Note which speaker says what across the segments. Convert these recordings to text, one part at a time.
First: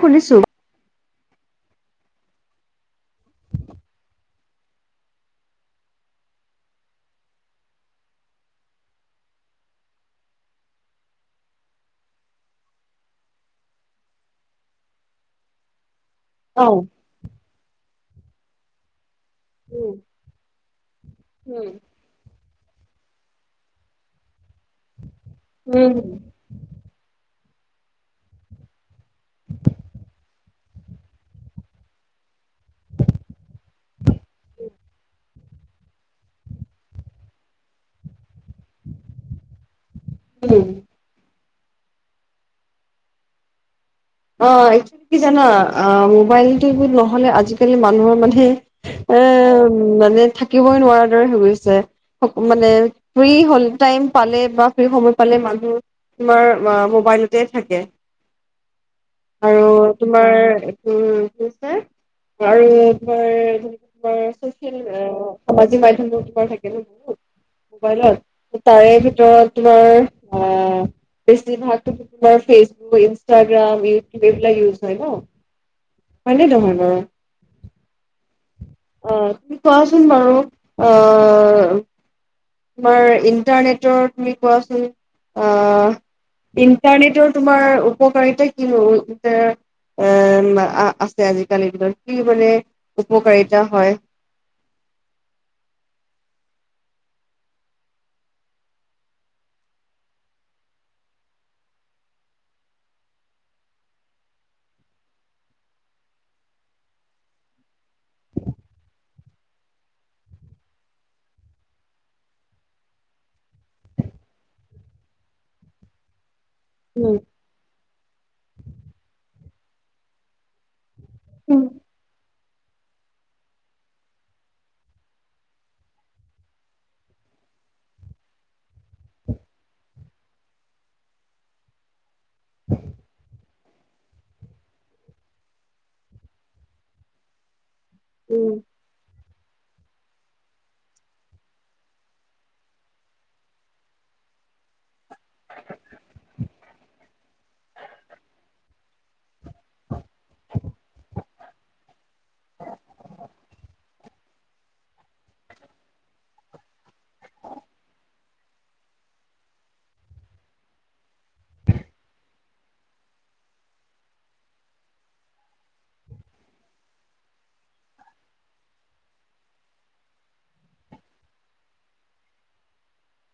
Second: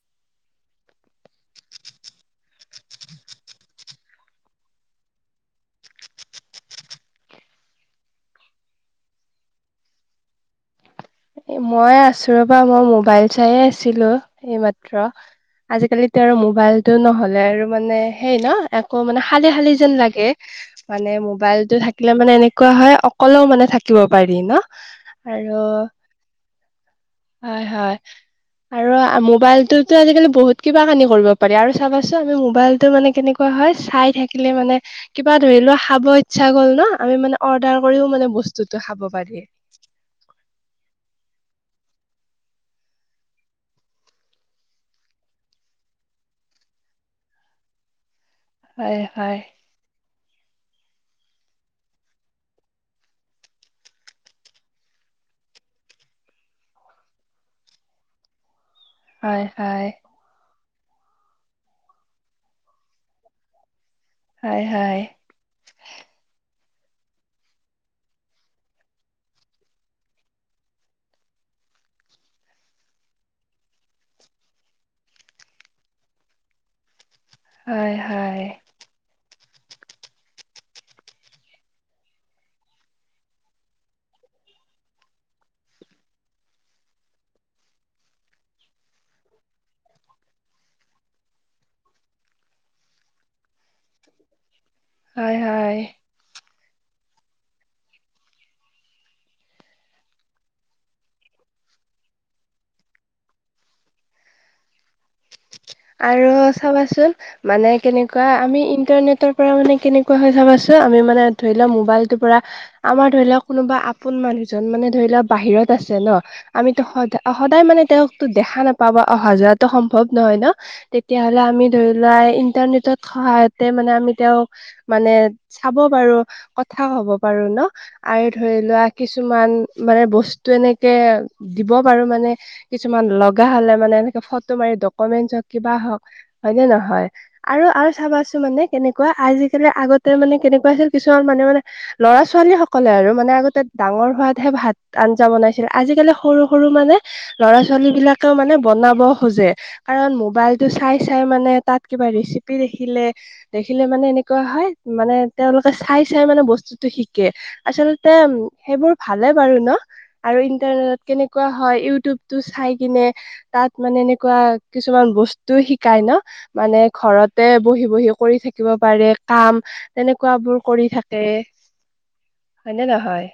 Speaker 1: শুনিছো।
Speaker 2: মই আছো ৰবা, মই মোবাইল চায়ে আছিলো এইমাত্ৰ। আজিকালিতো আৰু
Speaker 1: অ
Speaker 2: মোবাইলটো নহলে আৰু মানে সেই ন এ আকৌ মানে শালি শালি
Speaker 1: উম
Speaker 2: যেন লাগে, মানে মোবাইলটো থা কিলে মানে এনেকুৱা হয় অকলেও মানে থাকিব পাৰি ন? আৰু
Speaker 1: উম
Speaker 2: হয় হয়, আৰু মোবাইলটোতো আজিকালি বহুত কিবা কানি কৰিব পাৰি, আৰু চাবাচো আমি মোবাইলটো মানে কেনেকুৱা হয়, চাই থাকিলে মানে কিবা ধৰি লোৱা খাব ইচ্ছা গ'ল ন, আমি মানে অৰ্ডাৰ কৰিও মানে বস্তুটো খাব পাৰি।
Speaker 1: উম [unintelligible] অ একচুৱেলী কি জানা? আ মোবাইলটো নহলে আজিকালি মানুহৰ মানে
Speaker 2: হয় হয়।
Speaker 1: উম মানে থাকিবই নোৱাৰা দৰে হৈ গৈছে। মানে ফ্ৰী হল টাইম পালে বা ফ্ৰী সময় পালে মানুহ তোমাৰ আ মোবাইলতে থাকে।
Speaker 2: হয়
Speaker 1: আৰু
Speaker 2: হয়।
Speaker 1: তোমাৰ এইটো [inaudible] [unintelligible] তোমাৰ
Speaker 2: হয়
Speaker 1: চচিয়েল
Speaker 2: হয়
Speaker 1: সামাজিক মাধ্যমটো তোমাৰ থাকে ন ন [inaudible] মোবাইলত, তাৰে ভিতৰত তোমাৰ আহ বেছিভাগ টো তোমাৰ ফেচবুক, ইনষ্টাগ্ৰাম, ইউটিউব এইবিলাক ইউজ হয় ন। হয়নে নহয় বাৰু?
Speaker 2: হয় হয়।
Speaker 1: অ তুমি কোৱাচোন বাৰু অ তোমাৰ ইণ্টাৰনেটৰ তুমি কোৱাচোন আ ইণ্টাৰনেটৰ তোমাৰ উপকাৰিতা কিনো? [inaudible] এ আ আছে আজিকালি দিনত, কি মানে উপকাৰিতা হয়?
Speaker 2: হয় হয়। আৰু চাবাচোন মানে কেনেকুৱা আমি ইণ্টাৰনেটৰ পৰা মানে কেনেকুৱা হৈ চাবাচো, আমি মানে ধৰি লোৱা মোবাইলটোৰ পৰা আমাৰ ধৰি লোৱা কোনোবা আপোন মানুহজন মানে ধৰি লোৱা বাহিৰত আছে ন, আমিতো সদ
Speaker 1: উম
Speaker 2: সদায় মানে, তেওঁকটো দেখা নাপাওঁ বা অহা-যোৱাটো সম্ভৱ নহয় ন। তেতিয়া হ'লে আমি ধৰি লোৱা, ইণ্টাৰনেটত সহায়তে মানে আমি তেওঁ মানে চাব পাৰোঁ, কথা হ'ব পাৰোঁ ন। আৰু ধৰি লোৱা, কিছুমান মানে বস্তু এনেকে দিব পাৰোঁ মানে। কিছুমান লগা হ'লে মানে, এনেকে ফটো মাৰি ডক কমেণ্টছ হওঁক, কিবা হওঁক হয়নে নহয়। আৰু আৰু চাবাচোন
Speaker 1: উম
Speaker 2: মানে কেনেকুৱা, আজিকালি আগতে মানে কেনেকুৱা আছিল, কিছুমান মানুহে মানে ল'ৰা-ছোৱালী সকলে আৰু, মানে আগতে ডাঙৰ হোৱাতহে ভাত-আঞ্জা বনাইছিল। আজিকালি সৰু-সৰু মানে ল'ৰা-ছোৱালী বিলাকেও মানে বনাব খোঁজে। কাৰণ, মোবাইলটো চাই, চাই মানে তাত কিবা ৰেচিপি দেখিলে দেখিলে মানে এনেকুৱা হয়, মানে তেওঁলোকে চাই, চাই মানে বস্তুটো শিকে। আচলতে সেইবোৰ ভালে বাৰু ন। আৰু ইণ্টাৰনেটত কেনেকুৱা হয়, ইউটিউবটো চাইকিনে তাত মানে এনেকুৱা কিছুমান বস্তু শিকাই ন। মানে ঘৰতে বহি, বহি কৰি থাকিব পাৰে কাম। তেনেকুৱা বোৰ কৰি থাকে, হয়নে নহয়।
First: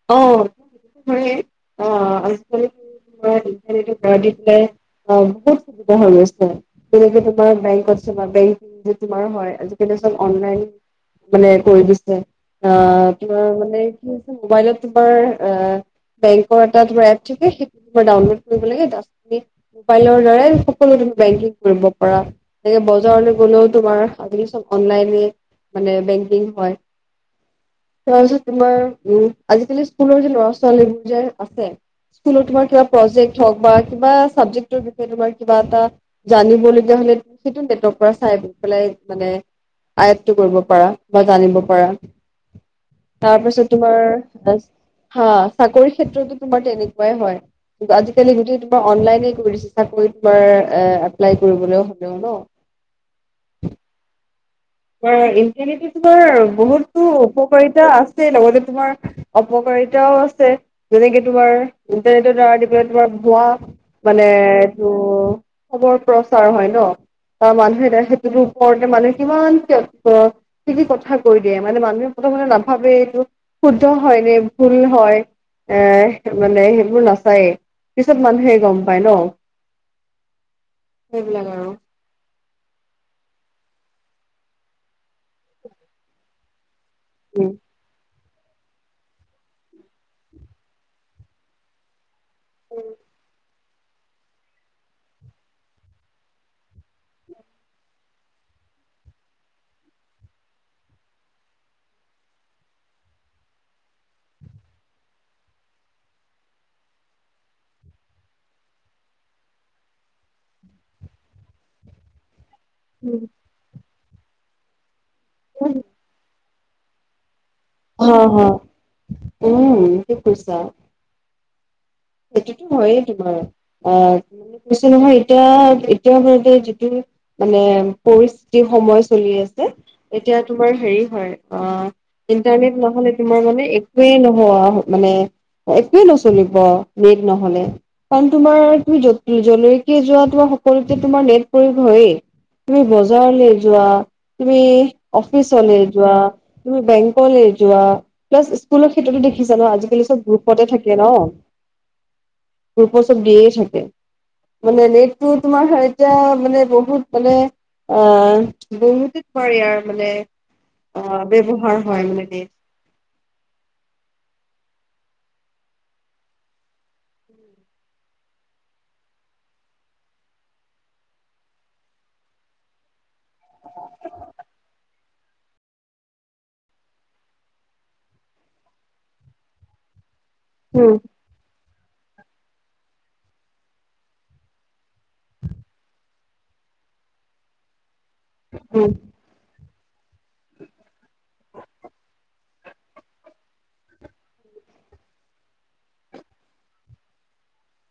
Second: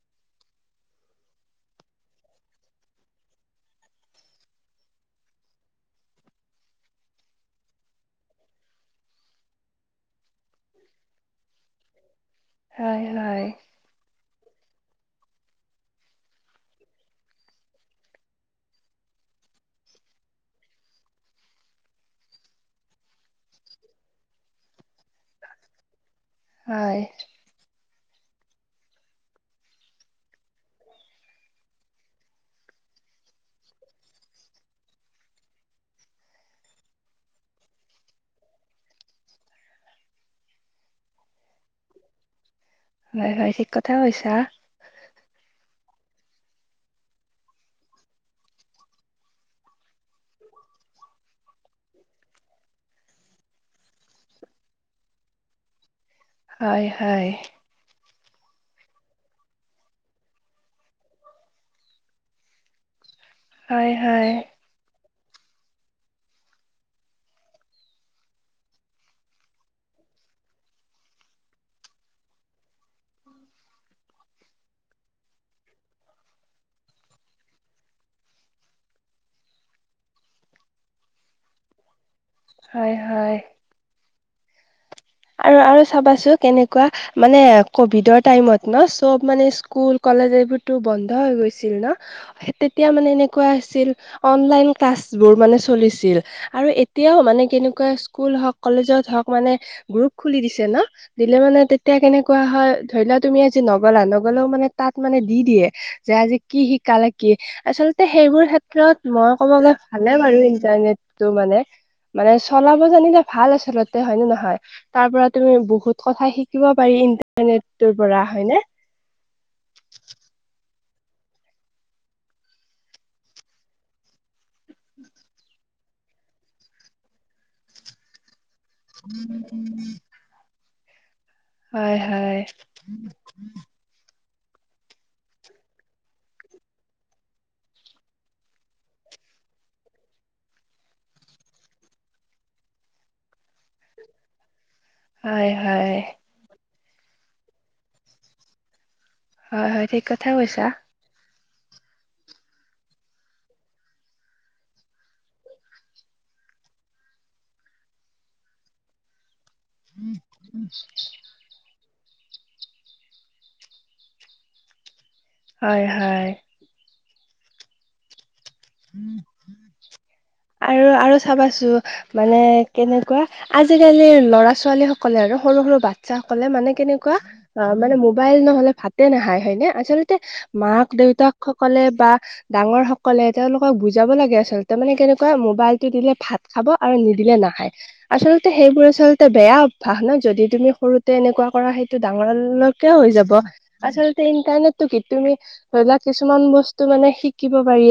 Speaker 1: [unintelligible] [unintelligible] [unintelligible] বেংকত যাবা, বেংক [unintelligible] তোমৰ হয় আজিকালি চব অনলাইন মানে কৰি দিছে,
Speaker 2: হয়
Speaker 1: আহ তোমাৰ
Speaker 2: হয়
Speaker 1: মানে কি [unintelligible] মোবাইলত তোমাৰ এ বেংকৰ এটা ধৰা এপ থাকে, সেইটো তোমাৰ ডাউনলোড কৰিব লাগে। তাৰপিছত মোবাইলৰ দ্বাৰ সকলোতে বেংকিং কৰিব পাৰা। এ বজাৰলৈ গ'লেও, তোমাৰ আজিকালি চব অনলাইনে মানে বেংকিং।
Speaker 2: হয়।
Speaker 1: তাৰপিছত তোমাৰ উম, আজিকালি স্কুলৰ যে, ল'ৰা-ছোৱালীবোৰ যে আছে। স্কুলত তোমাৰ কিবা প্ৰজেক্ট হওঁক, বা কিবা চাবজেক্টৰ বিষয়ে তোমাৰ কিবা এটা জানিবলগীয়া হ'লে, সেইটো নেটৰ পৰা চাই পেলাই মানে আয়ত্ত কৰিব পাৰা, বা জানিব পাৰা।
Speaker 2: হয়, হয়, ঠিক
Speaker 1: তাৰপিছত
Speaker 2: ক
Speaker 1: হা, চাকৰি ক্ষেত্ৰতো তোমাৰ তেনেকুৱাই হয়। আজিকালি গোটেই, তোমাৰ অনলাইনে কৰিচে চাকৰি তোমাৰ এ এপ্লাই কৰিবলৈও হ'লেও ন। [unintelligible] তোমাৰ
Speaker 2: হয়
Speaker 1: বহুতো
Speaker 2: হয়
Speaker 1: উপকাৰিতা আছে, লগতে তোমাৰ অপকাৰিতাও আছে। যেনেকে তোমাৰ ইণ্টাৰনেটৰ দ্বাৰা আদি কৰি তোমাৰ ভুৱা
Speaker 2: হয়
Speaker 1: মানে
Speaker 2: হয়
Speaker 1: এইটো খৰ প্ৰচাৰ হয় ন, ত মানুহে সেইটো ওপৰতে মানুহে কিমান ব্যস্ত। কিবা-কিবি কথা কৈ দিয়ে। মানে মানুহে প্ৰথমতে নাভাবে এইটো শুদ্ধ হয় নে ভুল হয়। এ মানে সেইবোৰ নাচায়েই, পিছত মানুহে গম পায় ন। সেইবিলাক আৰু।
Speaker 2: হয়, হয়। আৰু, আৰু চাবাচোন কেনেকুৱা মানে কভিডৰ টাইমত ন, চব মানে স্কুল, কলেজ এইবোৰতো বন্ধ হৈ গৈছিল ন। তেতিয়া মানে এনেকুৱা আছিল, অনলাইন ক্লাছবোৰ মানে চলিছিল। আৰু এতিয়াও মানে, কেনেকুৱা স্কুল হওঁক, কলেজত হওঁক মানে গ্ৰুপ খুলি দিছে ন। দিলে মানে তেতিয়া কেনেকুৱা হয়, ধৰি লোৱা তুমি আজি নগ'লা নগ'লেও মানে তাত মানে দি দিয়ে। পিছে আজি কি শিকালে কি? আচলতে সেইবোৰ ক্ষেত্ৰত মই ক'ব গ'লে ভালে বাৰু ইন্টাৰনেটটো মানে। মানে চলাব জানিলে
Speaker 1: উম
Speaker 2: ভাল আচলতে হয়নে নহয়? তাৰ পৰা তুমি বহুত কথা শিকিব পাৰি কিন্তু। ইন্টাৰনেটটোত।
Speaker 1: অহ, হ। উম, ঠিক কৈছা। সেইটোতো হয়ে তোমাৰ অহ, কৈছো নহয় এতিয়া এতিয়া আচলতে যিটো মানে পৰিস্থিতি সময় চলি আছে। এতিয়া তোমাৰ হেৰি হয় অহ,
Speaker 2: হয় হয়
Speaker 1: ইণ্টাৰনেট নহ'লে তোমাৰ মানে একোৱে নোহোৱা মানে, একোৱে নচলিব নেট নহ'লে। কাৰণ তোমাৰ তুমি যতে-যলৈকে যোৱা তোমাৰ সকলোতে তোমাৰ নেট প্ৰয়োগ হৈয়ে। তুমি বজাৰলে যোৱা, তুমি
Speaker 2: হয়
Speaker 1: অফিচলৈ
Speaker 2: হয়
Speaker 1: যোৱা, তুমি বেংকলৈ যোৱা, ক্লাছ স্কুলৰ ক্ষেত্ৰতো দেখি দেখি যাবা
Speaker 2: হয় হয় ঠিক
Speaker 1: আজিকালি চব
Speaker 2: কথা কৈছা
Speaker 1: গ্ৰুপতে থাকে ন'। গ্ৰুপত চব দিয়ে থাকে। মানে নেটটো তোমাৰ এতিয়া মানে বহুত মানে অহ, বহুতে ধৰ ইয়াৰ মানে অহ, ব্যৱহাৰ হয় মানে।
Speaker 2: হয়, হয়।
Speaker 1: [unintelligible]
Speaker 2: আৰু-আৰু চাবাচো মানে কেনেকুৱা আজিকালিৰ ল'ৰা-ছোৱালীসকলে আৰু সৰু-সৰু বাচ্ছাসকলে মানে কেনেকুৱা অহ, মানে মোবাইল নহ'লে ভাতে হয়নে? আচলতে
Speaker 1: উম,
Speaker 2: মাক-দেউতাকসকলে বা ডাঙৰসকলে তেওঁলোকক বুজাব লাগে আচলতে মানে কেনেকুৱা মোবাইলটো দিলে ভাত খাব আৰু নিদিলে নাখায়। আচলতে সেইবোৰ
Speaker 1: উম,
Speaker 2: আচলতে বেয়া অভ্যাস ন' যদি তুমি সৰুতে এনেকুৱা কৰা সেইটো ডাঙৰলৈ তে হৈ যাব। আচলতে ইন্টাৰনেটটো কি, তুমি ধৰিলোৱা কিছুমান বস্তু মানে শিকিব পাৰি।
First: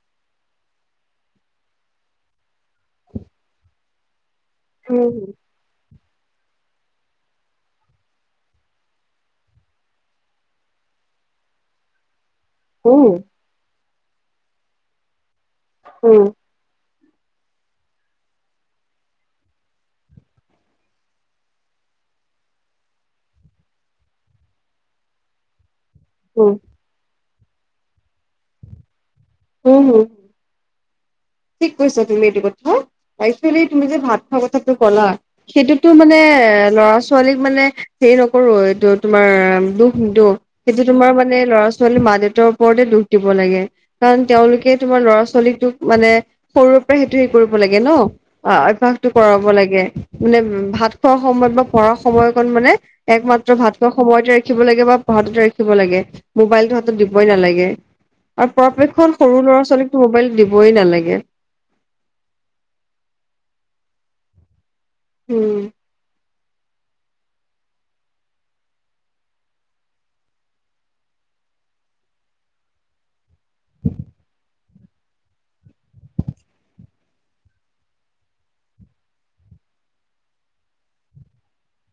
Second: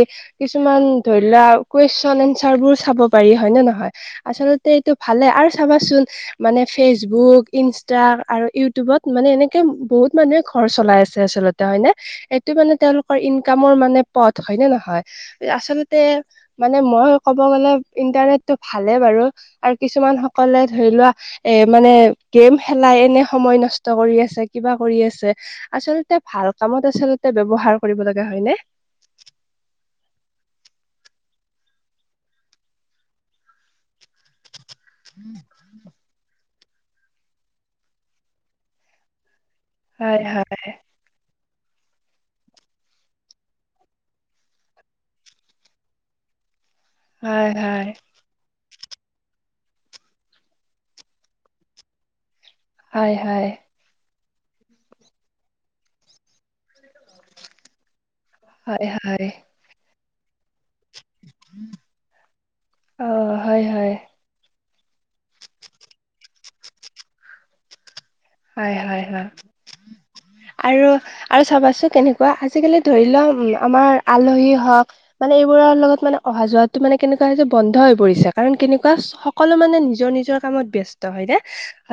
Speaker 2: কিছুমান ধৰিলোৱা কুৱেশ্যন এনচাৰবোৰ চাব পাৰি হয়নে নহয়। আচলতে তে এইটো ভালে
Speaker 1: উম,
Speaker 2: আৰু চাবাচোন মানে ফেচবুক, ইনষ্টা আৰু ইউটিউবত মানে এনেকে বহুত মানুহে ঘৰ চলাই আছে আচলতে। হয়নে, এইটো মানে
Speaker 1: উম,
Speaker 2: তেওঁলোকৰ ইনকামৰ মানে পথ হয়নে নহয়? আচলতে
Speaker 1: উম,
Speaker 2: মানে মই ক'ব গ'লে ইণ্টাৰনেটটো ভালে বাৰু আৰু কিছুমান সকলে ধৰিলোৱা এ মানে গেম খেলা এনেই সময় নষ্ট কৰি আছে, কিবা কৰি আছে আচলতে ভাল
Speaker 1: উম,
Speaker 2: কামত আচলতে ব্যৱহাৰ কৰিব লাগে হয়নে?
Speaker 1: উম', হম'। ঠিক কৈছা তুমি এইটো কথা। একচুৱেলি তুমি যে ভাত সঁচা কথা কথাটো ক'লা, সেইটোতো মানে ল'ৰা-ছো ছোৱালীক মানে হেৰি নকৰোঁ, এইটো তোমাৰ দুখ
Speaker 2: হয়
Speaker 1: নিদিওঁ
Speaker 2: হয়
Speaker 1: সেইটো তোমাৰ মানে ল'ৰা-ছোৱালী মা-দেউতাৰ ওপৰতে দুখ দিব লাগে। কাৰণ তেওঁলোকে তোমাৰ ল'ৰা-ছোৱালীটোক মানে সৰুৰে পৰা সেইটো হেৰি
Speaker 2: হয়
Speaker 1: কৰিব লাগে
Speaker 2: হয়
Speaker 1: ন'। অহ, অভ্যাসটো কৰাব লাগে মানে ভাত খোৱাৰ সময়ত বা পঢ়াৰৰ সময়কণ মানে একমাত্ৰ ভাত ভাত খোৱা সময়তে ৰাখিব লাগে বা পঢ়াটোতে ৰাখিব লাগে, মোবাইলটো হাতত দিবই নালাগে। আৰু পৰাপক্ষত সৰু ল'ৰা-ছোৱালীকটো মোবাইল দিবই নালাগে।
Speaker 2: অহ', হয়, হয়।
Speaker 1: উম
Speaker 2: হয় হয় হয় আৰু আৰু চাবাচোন কেনেকুৱা আজিকালি ধৰি লওক উম আমাৰ আলহী হওক মানে এইবোৰৰ লগত মানে অহা যোৱা মানে কেনেকুৱা হৈছে বন্ধ হৈ পৰিছে কাৰণ কেনেকুৱা সকলো মানে নিজৰ নিজৰ কামত ব্যস্ত হয় ন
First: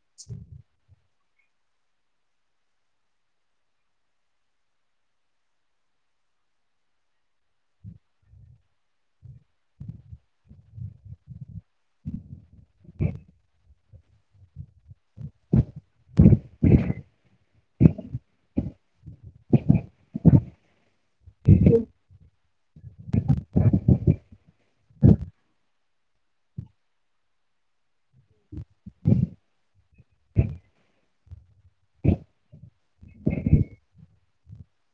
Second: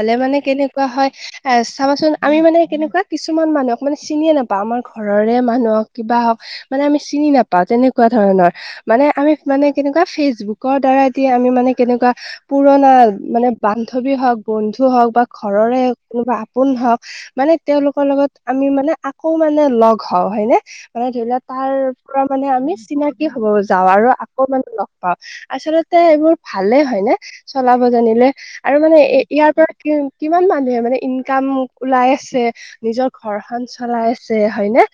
Speaker 2: হলে মানে কেনেকুৱা হয় এ চাবাচোন আমি মানে কেনেকুৱা কিছুমান মানুহক মানে চিনিয়ে নাপাওঁ আমাৰ ঘৰৰে মানুহক কিবা হওক মানে আমি চিনি নাপাওঁ তেনেকুৱা ধৰণৰ মানে আমি মানে কেনেকুৱা ফেচবুকৰ দ্বাৰাই দি আমি মানে কেনেকুৱা পুৰণা মানে বান্ধৱী হওক বন্ধু হওক বা ঘৰৰে কোনা আপোন হওক মানে তেওঁলোকৰ লগত আমি মানে আকৌ মানে লগ হওঁ হয়নে মানে ধৰি লোৱা তাৰ পৰা মানে আমি চিনাকি হ'ব যাওঁ আৰু আকৌ মানে লগ পাওঁ আচলতে এইবোৰ ভালে হয় ন চলাব জানিলে আৰু মানে এ ইয়াৰ পৰা কি কিমান মানুহে মানে ইনকাম ওলাই আছে নিজৰ ঘৰখন চলাই আছে হয়নে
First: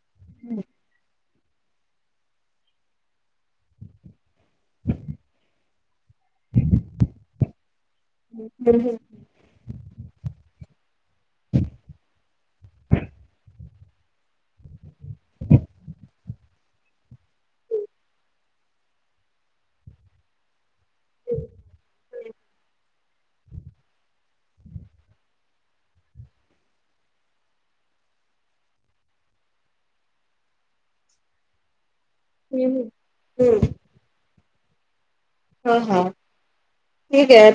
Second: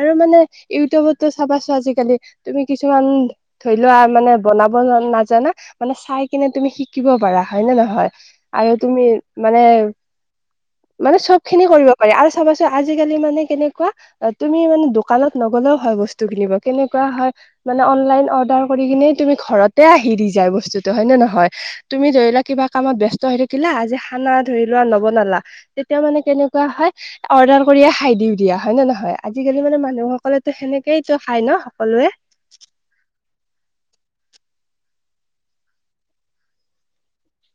Speaker 2: আৰু মানে ইউটিউবতো চাবাছো আজিকালি তুমি কিছুমান ধৰি লোৱা মানে বনাব নাজানা মানে চাই কিনে তুমি শিকিব পাৰা হয় নে নহয়
Speaker 1: উম
Speaker 2: আৰু তুমি মানে মানে চব খিনি কৰিব পাৰি আৰু চাবাচোন আজিকালি মানে কেনেকুৱা তুমি মানে দোকানত নগলেও হয় বস্তু কিনিব কেনেকুৱা হয় মানে অনলাইন অৰ্ডাৰ কৰি কিনে তুমি ঘৰতে আহি দি যায় বস্তুতটো হয় নে নহয় তুমি ধৰি লোৱা কিবা কামত ব্যস্ত হৈ থাকিলা আজি খানা ধৰি লোৱা নৱ নলা তেতিয়া মানে কেনেকুৱা হয় অৰ্ডাৰ কৰিয়ে খাই দিও দিয়া হয় নে নহয় আজিকালি মানে মানুহসকলে তো সেনেক তো খাই ন সকলোৱে
Speaker 1: উম হয় হয়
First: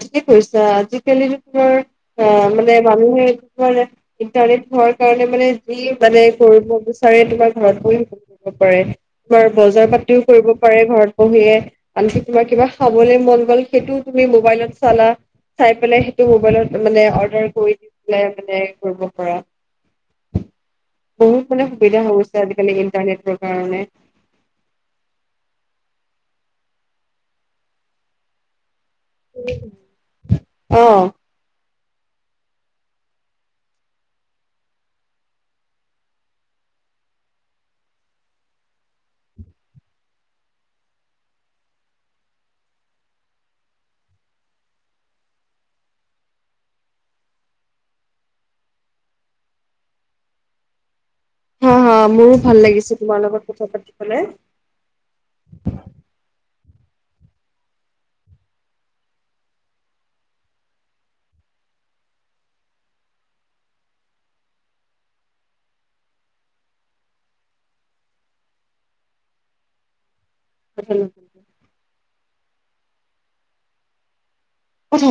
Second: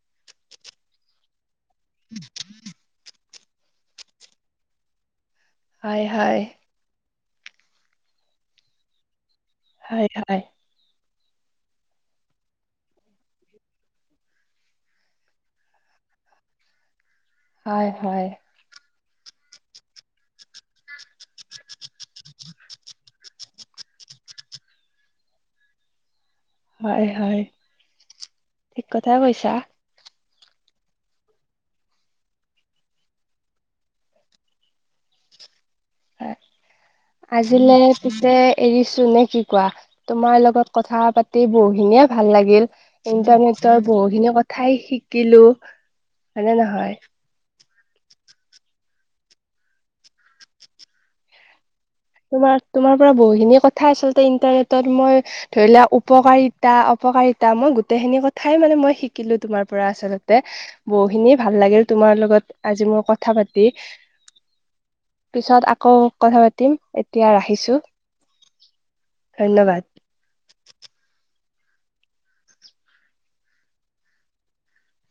Speaker 1: ঠিকে কৈছে আজিকালি তোমাৰ অ মানে মানুহেৰ ইণ্টাৰনেট হোৱাৰ কাৰণে মানে
Speaker 2: হয়
Speaker 1: মানে
Speaker 2: হয়
Speaker 1: কৰিব বিচাৰে তোমাৰ ঘৰত ব শ পাৰে তোমাৰ বজাৰ
Speaker 2: হয়
Speaker 1: পাতিও
Speaker 2: হয়
Speaker 1: কৰিব কৰে ঘৰত বহিয়েআনকি তোমাৰ কিবা খাবলৈ মন গ'ল সেইটো তুমি মবাইলত চালা চাই পেলাই সেইটো মবাইলত মানে অৰ্ডাৰ কৰি
Speaker 2: হয়
Speaker 1: দি পেলাই
Speaker 2: হয়
Speaker 1: মানে কৰিব পৰা বহুত মানে সুবিধা হৈছে আজিকালি ইণ্টাৰনেটৰ কাৰণে
Speaker 2: হয় হয় ঠিক কথাই কৈছা
Speaker 1: অ [inaudible]
Speaker 2: আজিলে পিছে এৰিছো নে কি কোৱা তোমাৰ লগত কথা পাতি বহুখিনিয়ে ভাল লাগিল ইন্টাৰনেটৰ বহুখিনি কথাই শিকিলো হয়নে নহয়
Speaker 1: হা হা মোৰো ভাল
Speaker 2: তোমাৰ তোমাৰ
Speaker 1: লাগিছে
Speaker 2: পৰা
Speaker 1: লগত
Speaker 2: বহুতখিনি কথা আচলতে
Speaker 1: পাতি
Speaker 2: ইন্টাৰনেটত মই ধৰি লোৱা উপকাৰিতা অপকাৰিতা মই গোটেইখিনি কথাই মানে মই শিকিলো তোমাৰ পৰা আচলতে বহুখিনি ভাল লাগিল তোমাৰ লগত আজি মোৰ কথা পাতি পিছত আকৌ কথা পাতিম এতিয়া ৰাখিছো ধন্যবাদ
Speaker 1: উম উম